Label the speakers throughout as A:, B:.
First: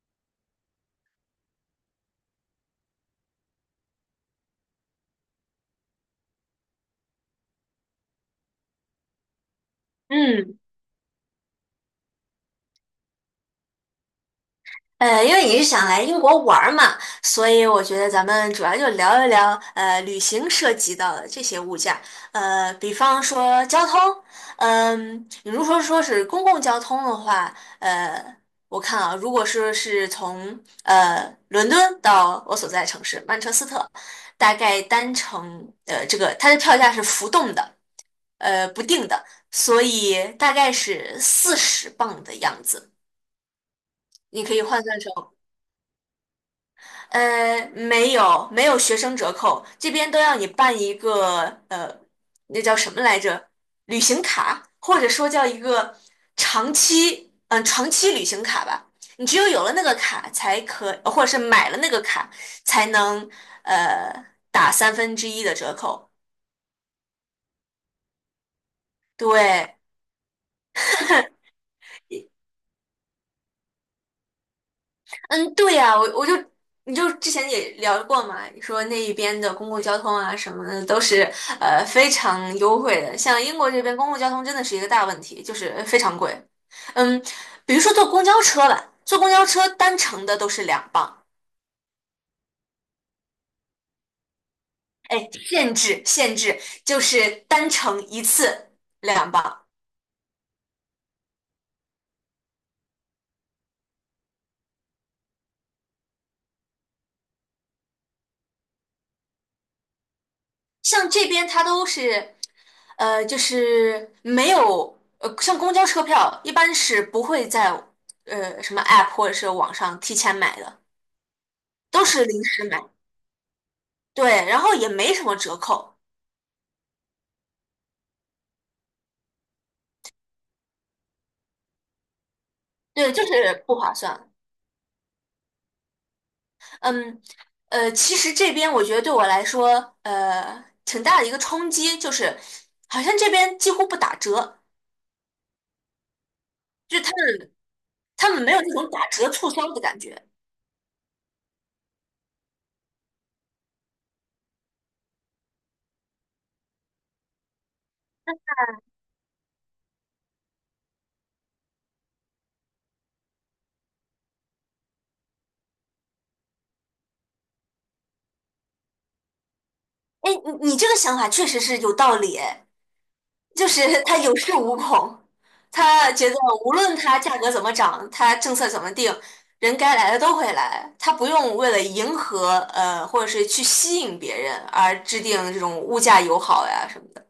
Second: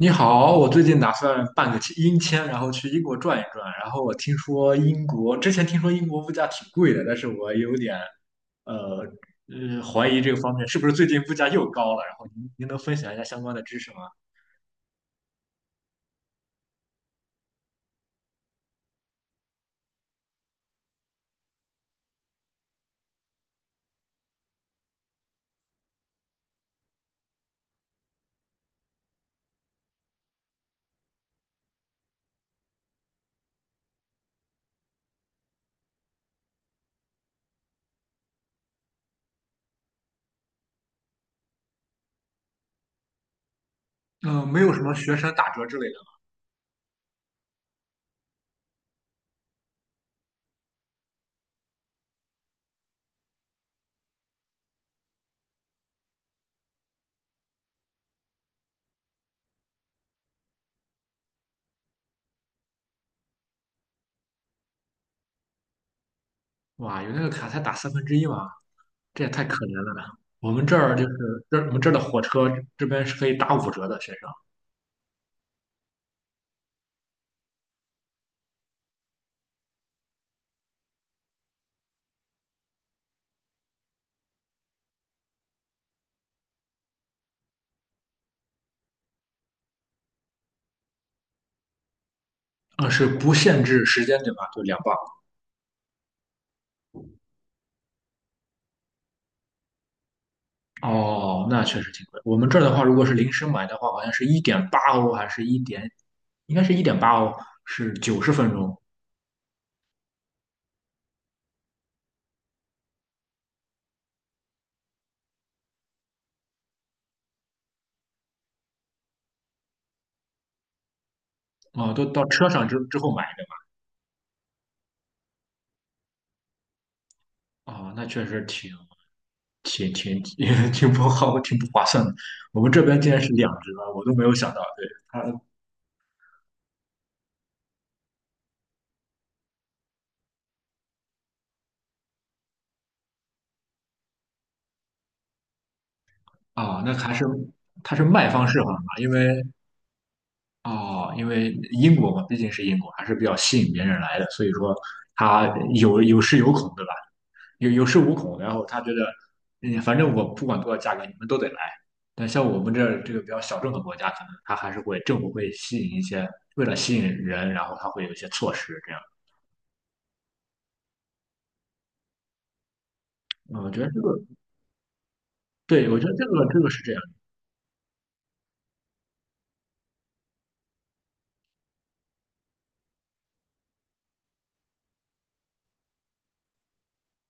A: 你好，我最近打算办个签英签，然后去英国转一转。然后我听说英国，之前听说英国物价挺贵的，但是我有点，呃怀疑这个方
B: 嗯，
A: 面是不是最近物价又高了。然后您能分享一下相关的知识吗？
B: 因为你是想来英国玩儿嘛，所以我觉得咱们主要就聊一聊旅行涉及到的这些物价，比方说交通，嗯、你如果说是公共交通的话，呃，我看啊，如果说是从伦敦到我所在城市曼彻斯特，大概单程这个它的票价是浮动的，不定的，所以大概是40磅的样子，你
A: 嗯，
B: 可
A: 没
B: 以
A: 有什
B: 换
A: 么
B: 算成。
A: 学生打折之类的。
B: 没有，没有学生折扣，这边都要你办一个呃，那叫什么来着？旅行卡，或者说叫一个长期，嗯、长期旅行卡吧。你只有有了那个卡，才可，或者是买了那个卡，才能呃打三分之一的折扣。
A: 哇，有那个卡才打三分之一吗？这也太可怜
B: 对，
A: 了呢。我们这儿就是我们这儿的火车这边是可以打5折的，学生。
B: 嗯，对呀，我就你就之前也聊过嘛，你说那一边的公共交通啊什么的都是非常优惠的，像英国这边公共交通真的是一个大问题，就是非常贵。嗯，比如说坐公交车吧，坐公交车单程的都是两磅，
A: 嗯，是不限制时间对吧？就两班。
B: 哎，限制就是单程一次两磅，
A: 哦，那确实挺贵。我们这儿的话，如果是临时买的话，好像是一点八欧，还是一点，应该是一点八欧，是90分钟
B: 像这边它都是，就是没有，像公交车票一般是不会在什么 app 或者是网上提前买的，
A: 啊，
B: 都
A: 都到
B: 是临
A: 车
B: 时
A: 上之
B: 买。
A: 之后买
B: 对，然后也没什么折扣，
A: 的啊，那确实挺 挺不好，挺不划算的。我们这边竟
B: 对，
A: 然
B: 就
A: 是两
B: 是不
A: 折，
B: 划
A: 我都没
B: 算。
A: 有想到。对，它
B: 嗯，其实这边我觉得对我来说，挺大的一个冲击，就是好像这边几乎不打折，
A: 啊，那
B: 就是
A: 还是它是卖
B: 他们
A: 方
B: 没
A: 市
B: 有
A: 场
B: 那种
A: 嘛，
B: 打
A: 因
B: 折
A: 为
B: 促销的感觉。
A: 哦，因为英国嘛，毕竟是英国，还是比较吸引别人来的，所以说它有恃有恐，对吧？有恃无恐，然后他觉得，嗯，反正我不管多少价格，你们都得来。但像我们这个比较小众的国家，可能他还是会政府会吸引一些，为了吸引人，然后他会有一些措施这样。
B: 哎，你这个想法确实是有道理诶，
A: 嗯，
B: 就
A: 我觉得这
B: 是
A: 个，
B: 他有恃无恐，
A: 对，我觉
B: 他
A: 得这
B: 觉得
A: 个这个
B: 无
A: 是这
B: 论
A: 样，
B: 它价格怎么涨，它政策怎么定，人该来的都会来，他不用为了迎合或者是去吸引别人而制定这种物价友好呀什么的。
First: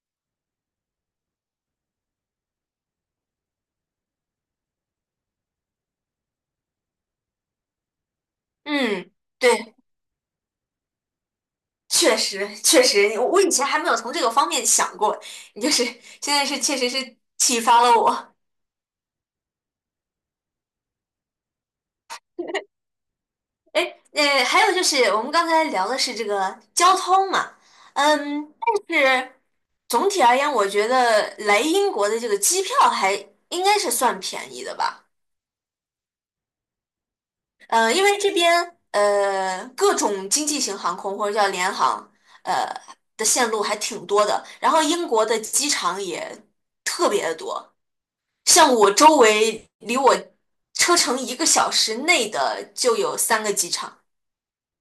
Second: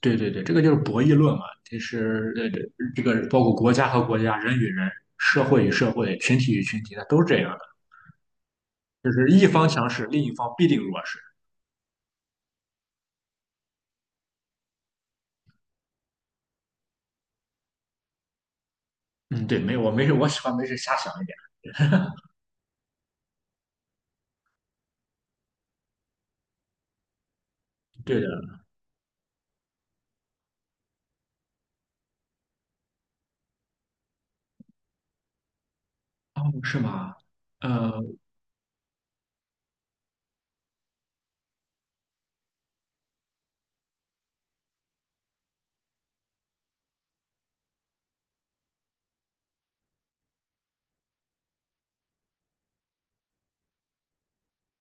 A: 对对对，这个就是博弈论嘛。其实这个包括国家和国家、人与人、社会与社会、群体与群体，它都是这样的，
B: 嗯，
A: 就是一方
B: 对，
A: 强势，另一方必定弱势。
B: 确实确实，我以前还没有从这个方面想过，你就是现在是确实是启发了我。
A: 嗯，对，没有，我没事，我喜欢没事瞎想一点。
B: 哎，还有就是我们刚才聊的是这个交通嘛，
A: 对的，
B: 嗯，但是总体而言，我觉得来英国的这个机票还应该是算便宜的吧，
A: 哦，是吗？
B: 嗯、因
A: 嗯。
B: 为这边各种经济型航空或者叫联航呃的线路还挺多的，然后英国的机场也特别的多，像我周围离我车程一个小时内的就有3个机场，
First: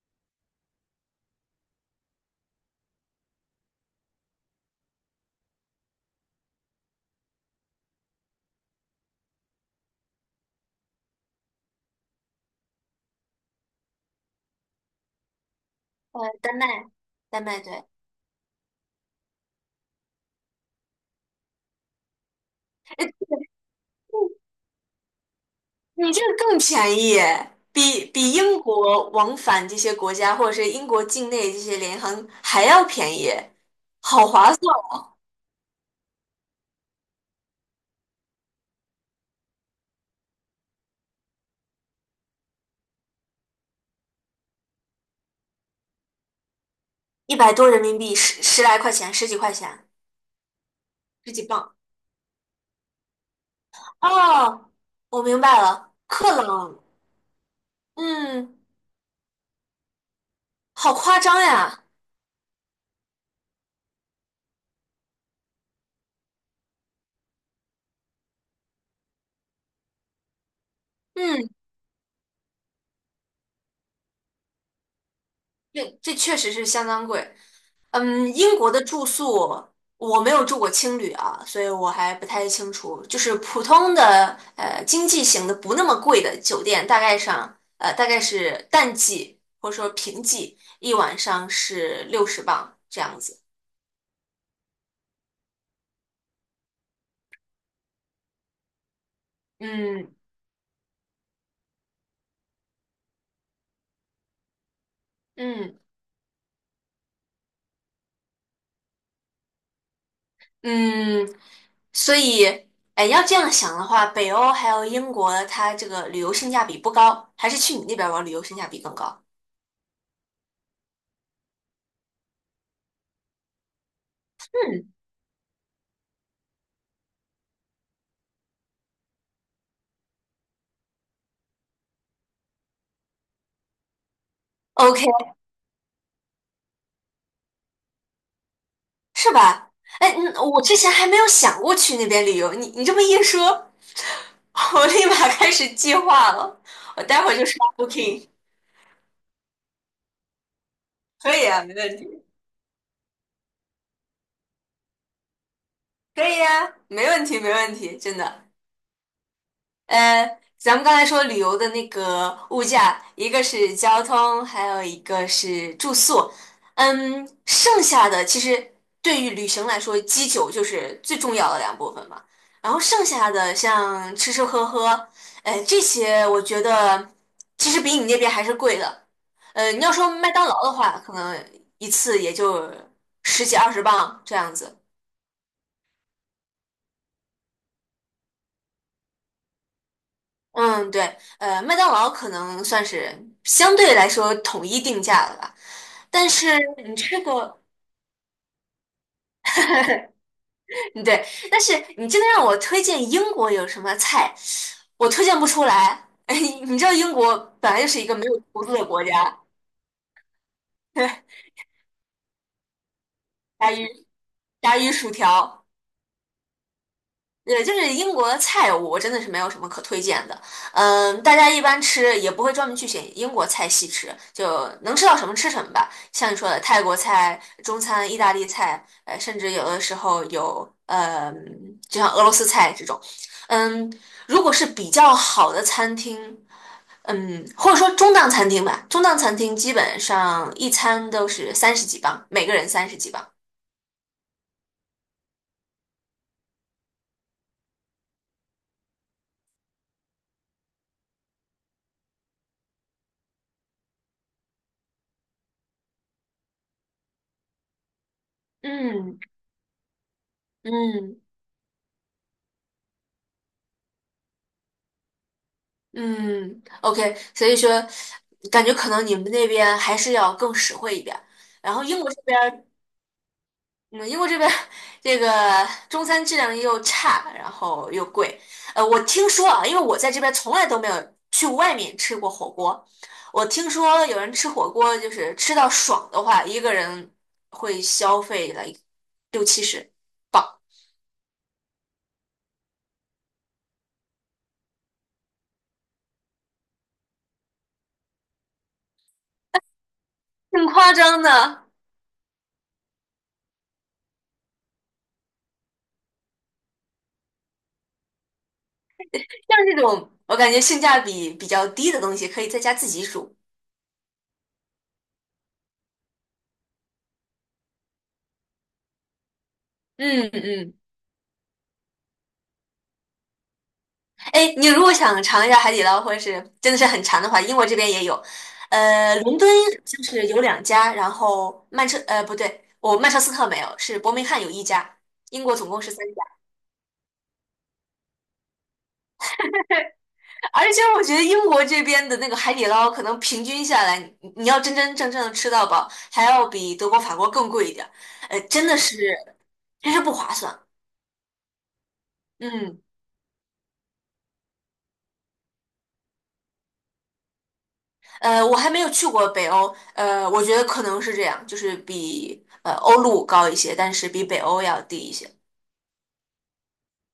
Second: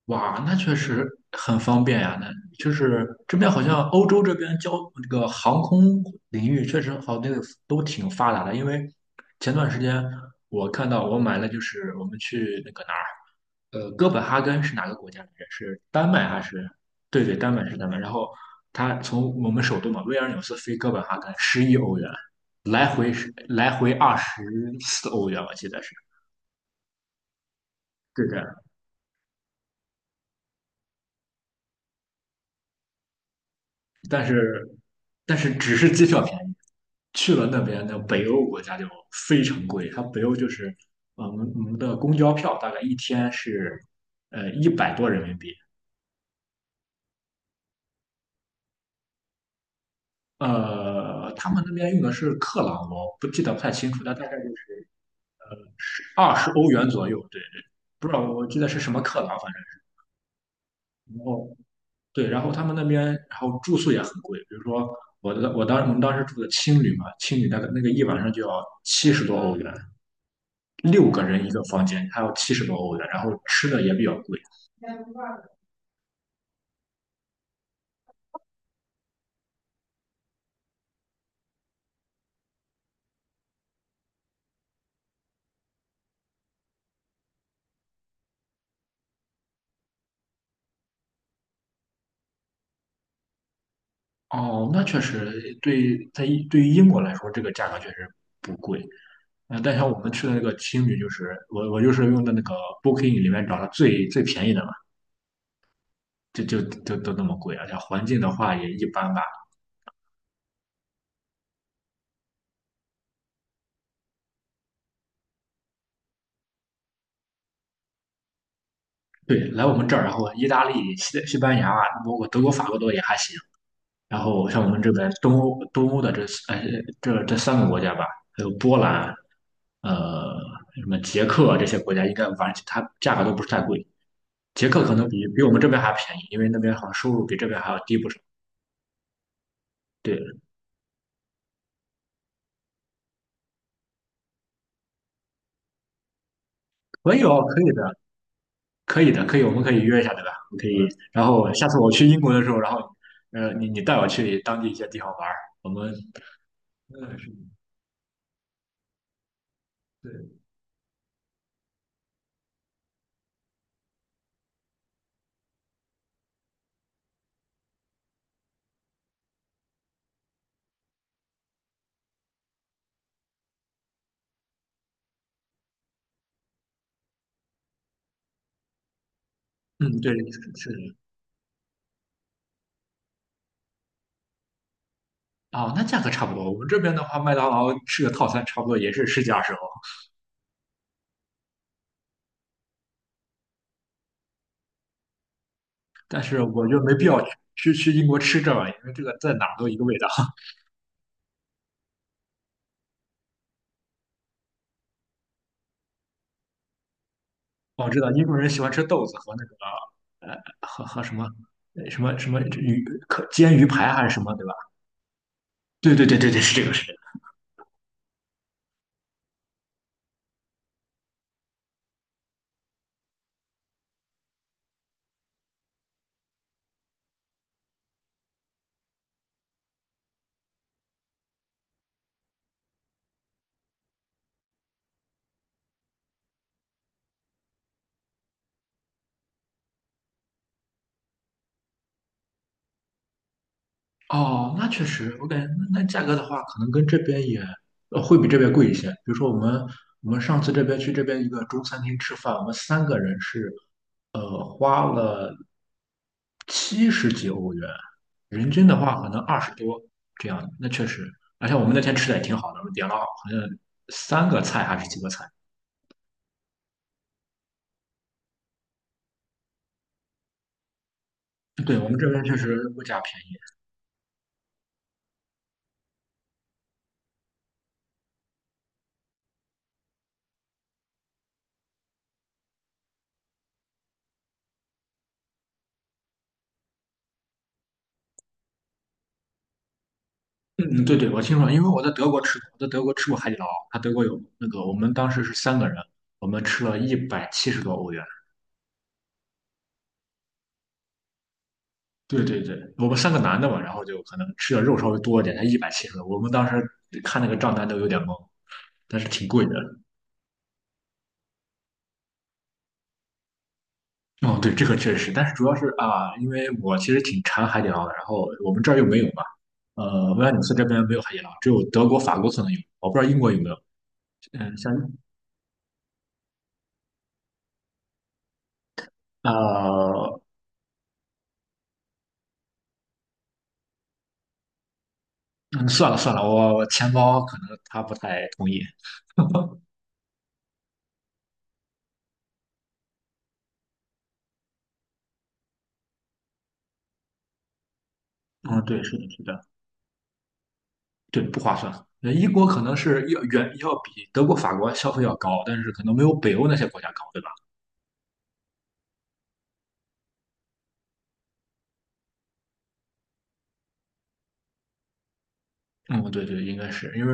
A: 哇，那确实很方便呀。那就是这边好像欧洲这边这个航空领域确实好，那个都挺发达的。因为前段时间我看到我买了，就是我们去那个哪儿，哥本哈根是哪个国家来着？是丹麦还
B: 丹麦，
A: 是？对对，
B: 丹
A: 丹
B: 麦
A: 麦是
B: 对。
A: 丹麦。然后他从我们首都嘛，维尔纽斯飞哥本哈根，11欧元，来回24欧元，我记得是。
B: 你这个更便宜耶，比
A: 对
B: 比
A: 对。
B: 英国往返这些国家，或者是英国境内这些联航还要便宜，
A: 但
B: 好划
A: 是
B: 算！
A: 但是只是机票便宜，去了那边的北欧国家就非常贵。它北欧就是我们的公交票大概一天是一百多人民币，
B: 100多人民币，十十来块钱，十几块钱，十几
A: 他们那
B: 磅。
A: 边用的是克朗，我不记得不太清楚，但大概就
B: 哦，
A: 是
B: 我明白了，
A: 二
B: 克
A: 十欧
B: 朗，
A: 元左右，对对，不知道我
B: 嗯，
A: 记得是什么克朗，反正是
B: 好夸
A: 然
B: 张
A: 后
B: 呀，
A: 对，然后他们那边然后住宿也很贵，比如说。我们当时住的青旅嘛，青旅大概那个一晚上就要七十多欧元，六个人
B: 嗯，
A: 一个房间，还有七十多欧的，然后吃的也比较贵。
B: 这这确实是相当贵。嗯，英国的住宿我没有住过青旅啊，所以我还不太清楚。就是普通的经济型的不那么贵的酒店，大概上大概是淡季或者说平季，一晚上是60磅这样子。
A: 哦，那确实对，对于英国来说，这个价格确实不贵。但像我们
B: 嗯
A: 去的那个青旅，就是我就是用的那个 Booking 里面找的最最便宜的嘛，
B: 嗯
A: 就都那么贵啊，而且环境的话也一般吧。
B: 嗯，所以哎，要这样想的话，北欧还有英国，它这个旅游性价比不高，还是去你那边玩旅游性价比更高。
A: 对，来我们这儿，然后意大利、西班牙啊、包括德国、法国都也还行。然后像我们
B: 嗯。
A: 这边东欧的呃这三个国家吧，还有波兰，呃什么捷克啊这些国家，应该玩它价格都不是太贵。捷克可
B: OK，
A: 能比我们这边还便宜，因为那边好像收入比这边还要低不少。
B: 是吧？哎，
A: 对，
B: 嗯我之前还没有想过去那边旅游，你你这么一说，我立马开始计划了。我
A: 可
B: 待
A: 以
B: 会儿
A: 哦，
B: 就刷
A: 可以的，
B: Booking，
A: 可以的，可以，我们可以约一下，对吧？我可以，然
B: 可以
A: 后
B: 啊，
A: 下
B: 没
A: 次我
B: 问
A: 去英
B: 题，
A: 国的时候，然后你带我去当地一些地方玩儿，我们
B: 可以啊，没
A: 嗯
B: 问
A: 是
B: 题，没问题，真的。呃，
A: 对，
B: 咱们刚才说旅游的那个物价，一个是交通，还有一个是住宿。嗯，剩下的其实对于旅行来说，基酒就是最重要的两部分嘛。然后剩下的像吃吃喝喝，哎，这些我觉得其实比你那边还是贵的。你要
A: 嗯
B: 说
A: 对
B: 麦
A: 是
B: 当劳
A: 是
B: 的
A: 的。
B: 话，可能一次也就十几二十磅这样子。
A: 哦，那价格差不多。我们这边的话，麦当劳吃个套餐差不多也是十几二十欧。
B: 嗯，对，麦当劳可能算是相对来说统一定价了吧，
A: 但
B: 但
A: 是
B: 是
A: 我觉得没
B: 你
A: 必
B: 吃
A: 要去
B: 过？
A: 去去英国吃这玩意儿因为这个在哪儿都一个味道。
B: 对，但是你真的让我推荐英国有什么菜，我推荐不出来。哎，你知道英国本 来就
A: 我知
B: 是一
A: 道
B: 个
A: 英
B: 没有
A: 国人喜
B: 厨
A: 欢
B: 子
A: 吃
B: 的国
A: 豆子和
B: 家，
A: 那个和什么 什么鱼可煎鱼
B: 炸鱼、
A: 排还是什么，对吧？
B: 炸鱼薯条。
A: 对对对对对，是这个
B: 对，就是英国的菜，我真的是没有什么可推荐的。嗯，大家一般吃也不会专门去选英国菜系吃，就能吃到什么吃什么吧。像你说的泰国菜、中餐、意大利菜，甚至有的时候有就像俄罗斯菜这种。嗯，如果是比较好的餐厅，嗯，或者说中档餐厅吧，中档餐厅基本上一餐都是三十几磅，每个人三十几磅。
A: 哦，那确实，我感觉那价格的话，可能跟这边也会比这边贵一些。比如说我们上次这边去这边一个中餐厅吃饭，我们三个人是花了七十几欧元，人均的话可能
B: 嗯
A: 二十多这样。那确实，
B: 嗯。
A: 而且我们那天吃的也挺好的，我们点了好像三个菜还是几个菜。
B: 嗯，OK，所以说，感觉可能你们那边还是要更实惠一点儿，然
A: 对，
B: 后
A: 我们
B: 英
A: 这
B: 国这
A: 边确
B: 边儿，
A: 实物价便宜。
B: 嗯，英国这边儿这个中餐质量又差，然后又贵。我听说啊，因为我在这边从来都没有去外面吃过火锅，我听说有人吃火锅就是吃到爽的话，一个人会消费了六七十镑，
A: 嗯，对对，我听说，因为我在德国吃过，我在德国吃过海底捞，它德国有那个，我们当时是三个人，我们吃了一百七十多欧元。
B: 挺夸张的。
A: 对对对，我们三个男的嘛，然后就可能吃的肉稍微多一点，才一百七十多。我们当时看那个账单都有点懵，但是挺贵的。
B: 像这种我感觉性价比比较低的东西，可以在家自己煮。
A: 哦，对，这个确实，但是主要是啊，因为我其实挺馋海底捞的，然后我们这儿又没有嘛，威
B: 嗯
A: 尔纽斯这
B: 嗯。
A: 边没有海底捞，只有德国、法国可能有，我不知道英国有没有。
B: 哎，
A: 嗯，
B: 你
A: 像
B: 如果想尝一下海底捞，或者是真的是很馋的话，英国这边也有。伦敦就
A: 呃，
B: 是有2家，然后不对，我曼彻斯特没有，是伯明翰有1家。英国
A: 嗯，
B: 总共
A: 算
B: 是
A: 了
B: 三
A: 算
B: 家，
A: 了，我钱包可能他不太同意。
B: 而且我觉得英国这边的那个海底捞，可能平均下来，你你要真真正正的吃到饱，还要比德国、法国更贵一点儿。
A: 嗯，
B: 真的
A: 对，是
B: 是，
A: 的，是的，
B: 真是不划算。
A: 对，不划算。那英国可能
B: 嗯，
A: 是要远要比德国、法国消费要高，但是可能没有北欧那些国家高，对吧？
B: 我还没有去过北欧，我觉得可能是这样，就是比欧陆高一些，但是比北欧要低一些。
A: 嗯，对对，应该是因为，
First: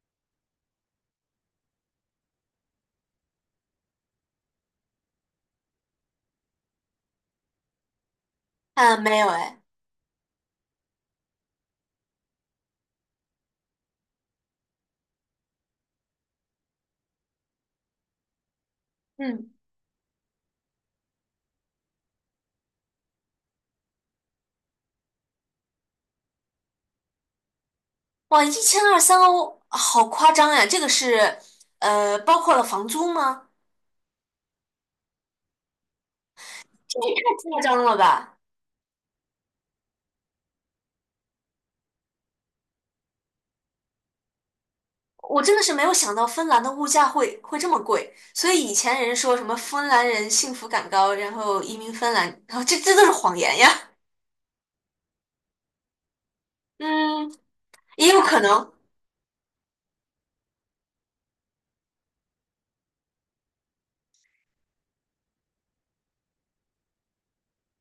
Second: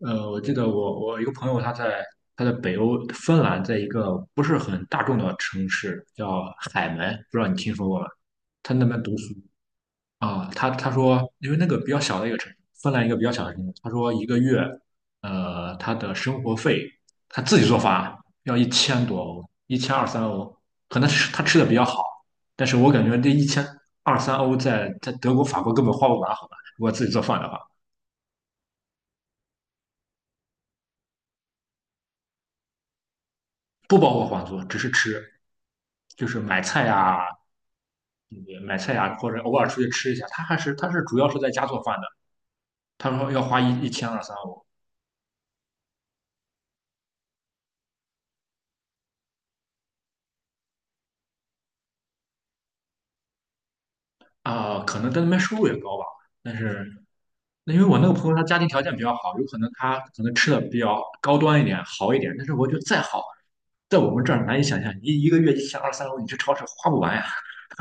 A: 我记得我一个朋友他在北欧芬兰，在一个不是很大众的城市叫海门，不知道你听说过吗？他那
B: 啊，
A: 边读
B: 没有
A: 书，
B: 哎，
A: 啊，他说，因为那个比较小的一个城市，芬兰一个比较小的城市，他说一个月，他的生活费他自己做饭要一千多欧，
B: 嗯，
A: 一千二三欧，可能是他吃的比较好，但是我感觉这一千二三欧在德国、法国根本花不完，好吧？如果自己做饭的话，
B: 哇，一千二三欧，好夸张呀！这个是包括了房租吗？
A: 不包括房租，只是吃，就是买菜
B: 这也
A: 呀、
B: 太夸张了吧！
A: 嗯买菜呀、或者偶尔出去吃一下，他是主要是在家做饭的，他说要花一千二三欧
B: 我真的是没有想到芬兰的物价会这么贵，所以以前人说什么芬兰人幸福感高，然后移民芬兰，然后这这都是谎言呀。
A: 啊，可能在那边收入也高吧。但是
B: 嗯，
A: 那因为我那
B: 也
A: 个
B: 有
A: 朋友
B: 可
A: 他家庭
B: 能，
A: 条件比较好，有可能他可能吃的比较高端一点、好一点，但是我觉得再好，在我们这儿难以想象，你一个月一千二三欧，你去超市花不完呀。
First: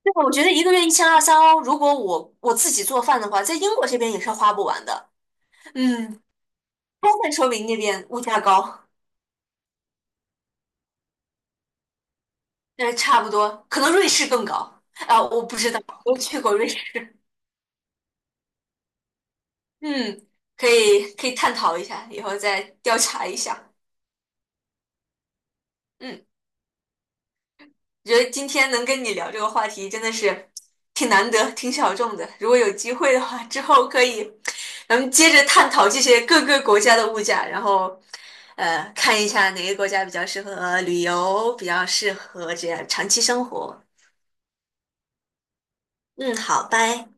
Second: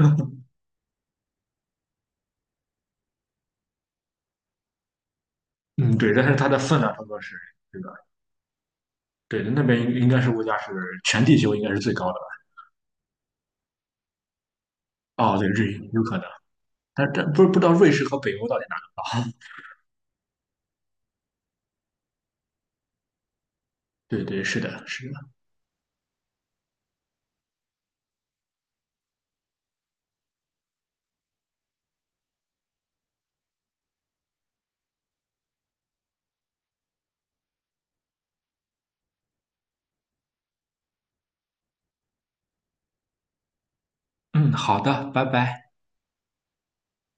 B: 对，我觉得一个月一千二三欧，如果我自己做饭的话，在英国这边也是花不完的。
A: 嗯，
B: 嗯，
A: 对，但是它的分量差不
B: 充
A: 多
B: 分
A: 是
B: 说明那
A: 这个，
B: 边物价高，
A: 对，那边应该是物价是全地球应该是最高的
B: 差不多，可能瑞士更高啊，
A: 吧？哦，
B: 我
A: 对，
B: 不知
A: 日
B: 道，
A: 有可
B: 我
A: 能，
B: 去过瑞士。
A: 但不是不知道瑞士和北欧到底哪儿？
B: 嗯，可以可以探讨一下，以后再调查一下。
A: 对对，是的，是的。
B: 嗯。觉得今天能跟你聊这个话题真的是挺难得、挺小众的。如果有机会的话，之后可以咱们接着探讨这些各个国家的物价，然后看一下哪个国家比较适合旅游，比较适合这样长期生活。
A: 嗯，好的，拜拜。
B: 嗯，好，拜。